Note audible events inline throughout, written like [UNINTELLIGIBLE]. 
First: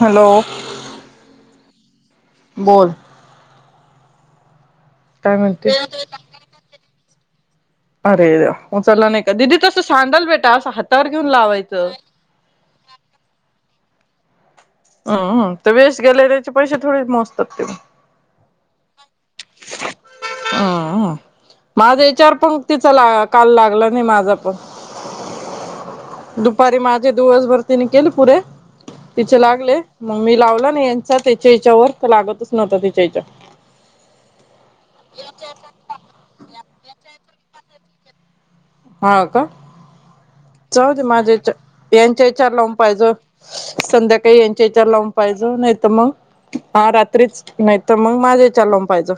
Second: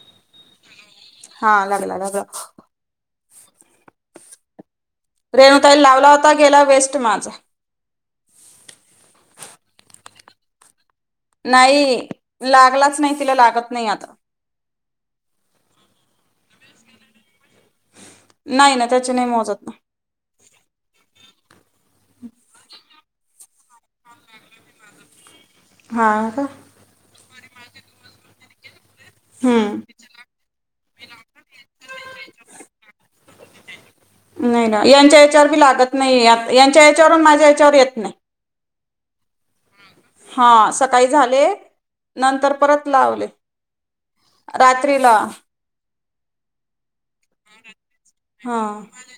Hello हा लागला लग बोल काय म्हणते रेणुताईला लावला होता गेला वेस्ट माझा. अरेरे उचलला नाही का द दिदी तसं सांडल भेटा असं. हातावर घेऊन नाही लावायचं लागलाच नाही तिला लागत नाही आता. हम्म ते वेस्ट गेले त्याचे पैसे थोडे मोजतात ते. नाही ना त्याची नाही मोजत. हम्म माझा ह्याचावर पण तिचा ला काल लागला नाही माझं हा पण का दुपारी माझे दिवसभरतीने केले पुरे. तिचे हम्म लागले मग मी लावला ना यांचा त्याच्या याच्यावर तर लागतच नव्हता तिच्या यांच्यावर. नाही ना यांच्या याच्यावर बी लागत नाही यांच्या याच्यावरून माझ्या याच्यावर येत नाही. हां का हा जाऊदे सकाळी झाले माझ्याच्या यांच्या विचार नंतर लावून परत पाहिजे लावले संध्याकाळी यांच्या विचार लावून. रात्रीला पाहिज नाही तर मग हा रात्रीच नाही तर मग माझा हा ह्याचावर लावून पाहायचं.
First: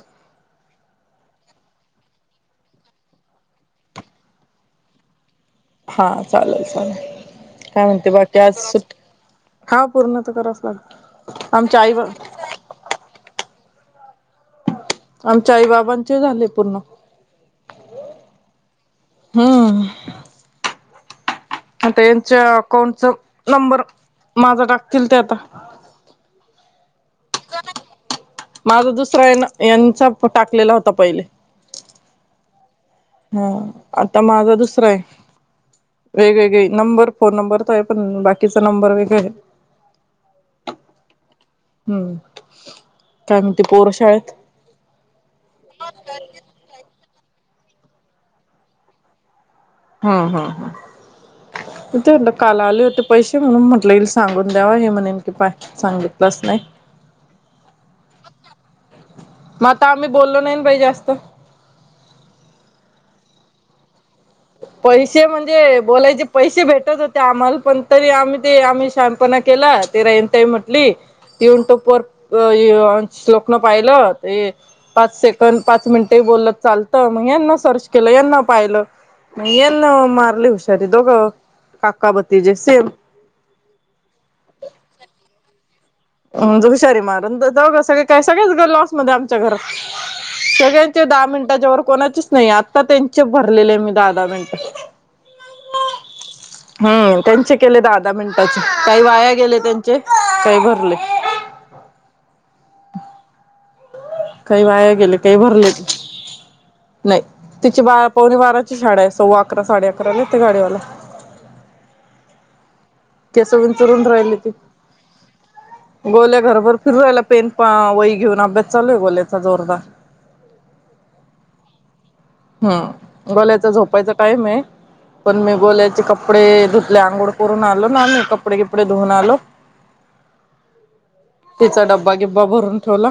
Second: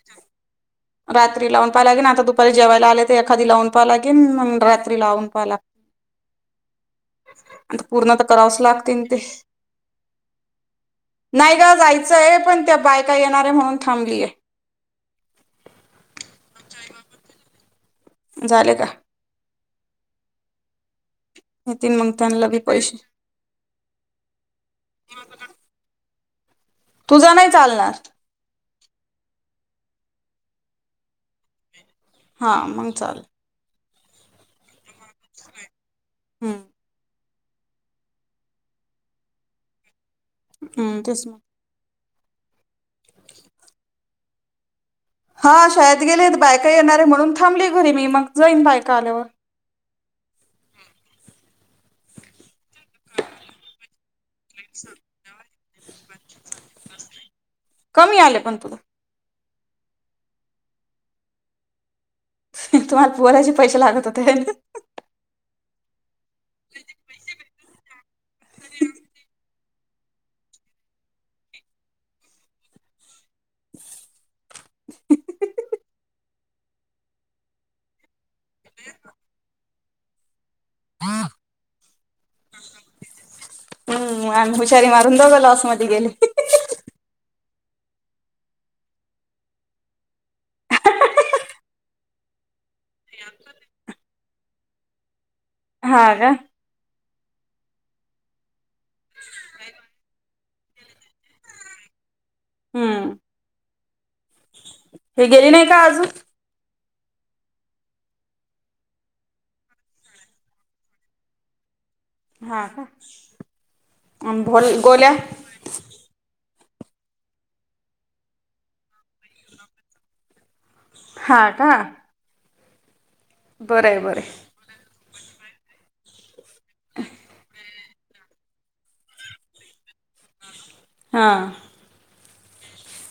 रात्री लावून पहाव लागे ना आता दुपारी जेवायला आले तर एखादी लावून पहा लागे म रात्री लावून. पाहा लाग हा चालेल चालेल. आता काय म्हणते पूर्ण तर बाकी आज करावंच सु लागतील ते हा पूर्ण तर कराच लागत. नाही का जायचंय पण त्या बायका येणार आहे म्हणून थांबलीय. आमच्या आई बाबांचे झाले पूर्ण. झाले का? हं येतील आता मग यांच्या त्यांना बी पैसे अकाउंटचा नंबर माझा टाकतील ते आता. तुझा नाही चालणार. माझा दुसरा हायना यांचा टाकलेला होता पहिले. हा मग. चालेल हा आता माझा दुसरा आहे. वेगवेगळे हम्म नंबर. फोन नंबर तो आहे तो. पण बाकीचा नंबर वगैरे. हम्म तेच. हम्म म्हणती पोर शाळेत. हा शाळेत गेलेत बायका येणारे म्हणून थांबली घरी मी. मग जाईन बायका आल्यावर. हम्म. हम्म. त ते म्हणलं काल आला. होते पैसे म्हणून म्हटलेल सांगून द्यावा. हे म्हणे की पाटील सांगितलंच नाही. कमी आले पण तुला. मग आता आम्ही बोललो नाही ना बाई जास्त. तुम्हाला बोलायचे पैसे लागत होते. है ना. पैसे म्हणजे बोलायचे पैसे भेटत होते आम्हाला. पण तरी आम्ही ते आम्ही शाहान पणा केला. ते रायन ताई म्हटली. युट्युब वर श्लोकन पाहिलं. ते पाच सेकंड. पाच मिनिटे. बोलत चालतं. मग यांना सर्च केलं. यांना पाहिलं. नाहीन मारली हुशारी दोघं. काका बतीजे सेम. हम् आणि हुषारी मारूनंद दोघं लावू असं म्हणतात. अम हुशारी मारून जाऊ ग. सगळे काय सगळेच ग लॉसमध्ये आमच्या घरात. सगळ्यांचे दहा मिनिटांच्या वर कोणाचेच नाही. आत्ता त्यांचे भरलेले आहे मी दहा-दहा मिनिट. हा ग्. हम् त्यांचे केले दहा-दहा मिनिटाचे काही वाया गेले त्यांचे. काही भरले. हम्म. काही वाया गेले हे काही गेली नाही भरले. का अजून नाही तिची बारा पवणी बाराची शाळा आहे. सव्वा अकरा साडे अकराला येत गाडीवाला. हा का. केस सोडून फिरून राहिली आणि ती भोल गोल्या गोल्या घरभर. फिरुन राहीला पेन वही घेऊन. अभ्यास चालू आहे गोल्याचा जोरदार. हा का. हम्म गोल्याच बरं आहे झोपायचं बरं टाईम आहे. पण मी गोल्याचे कप कपडे धुतले. आंघोळ करून आलो ना आम्ही. कपडे बीपडे धुऊून आलो. हां तिचा डब्बा गिब्बा भरून ठेवला.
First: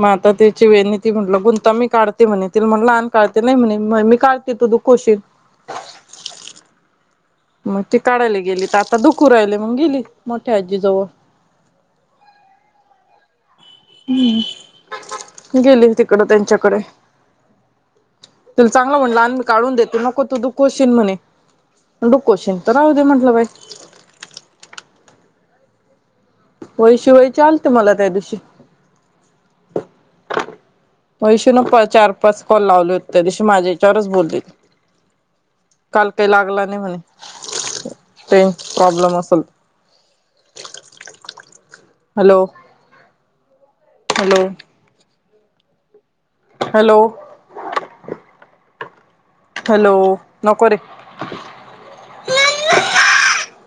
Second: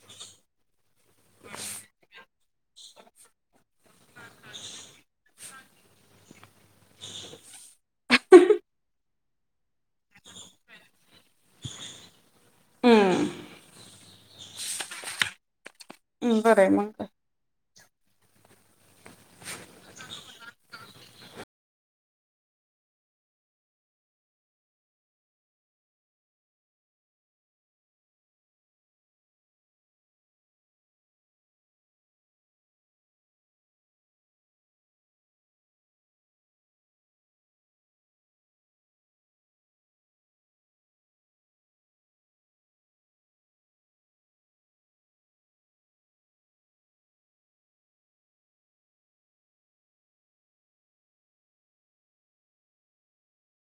म आता तिची वेणी. म्हटलं गुंता ममी काढतो. ते म्हणल मग आण काढते. नाही म्हणे. मी काढते तु दुखवशील. मग ती काढायला गेली. तर आता दुखून राहिल. मग गेली मोठ्या आजीजवळ. हम्म. हम् गेली तिकडं हं, बरं आहे त्यांच्याकडे. मग काय. तुला चांगलं म्हणलं. आणि मी काढून देते. नको तू दुखशील म्हणे. दुखवशील तर राहू दे म्हंटलं बाई. ह [UNINTELLIGIBLE] व्हय शिव विचारलते मला त्या दिवशी वैशु ला पा चार पाच कॉल लावले होते, त्यादिवशी माझ्या हेच्यावरच बोल्ले. काल काय लागला नाही म्हणे, रेंज प्रॉब्लेम असेल. ह [INAUDIBLE] हॅलो. हॅलो. हॅलो. हॅलो. नको रे.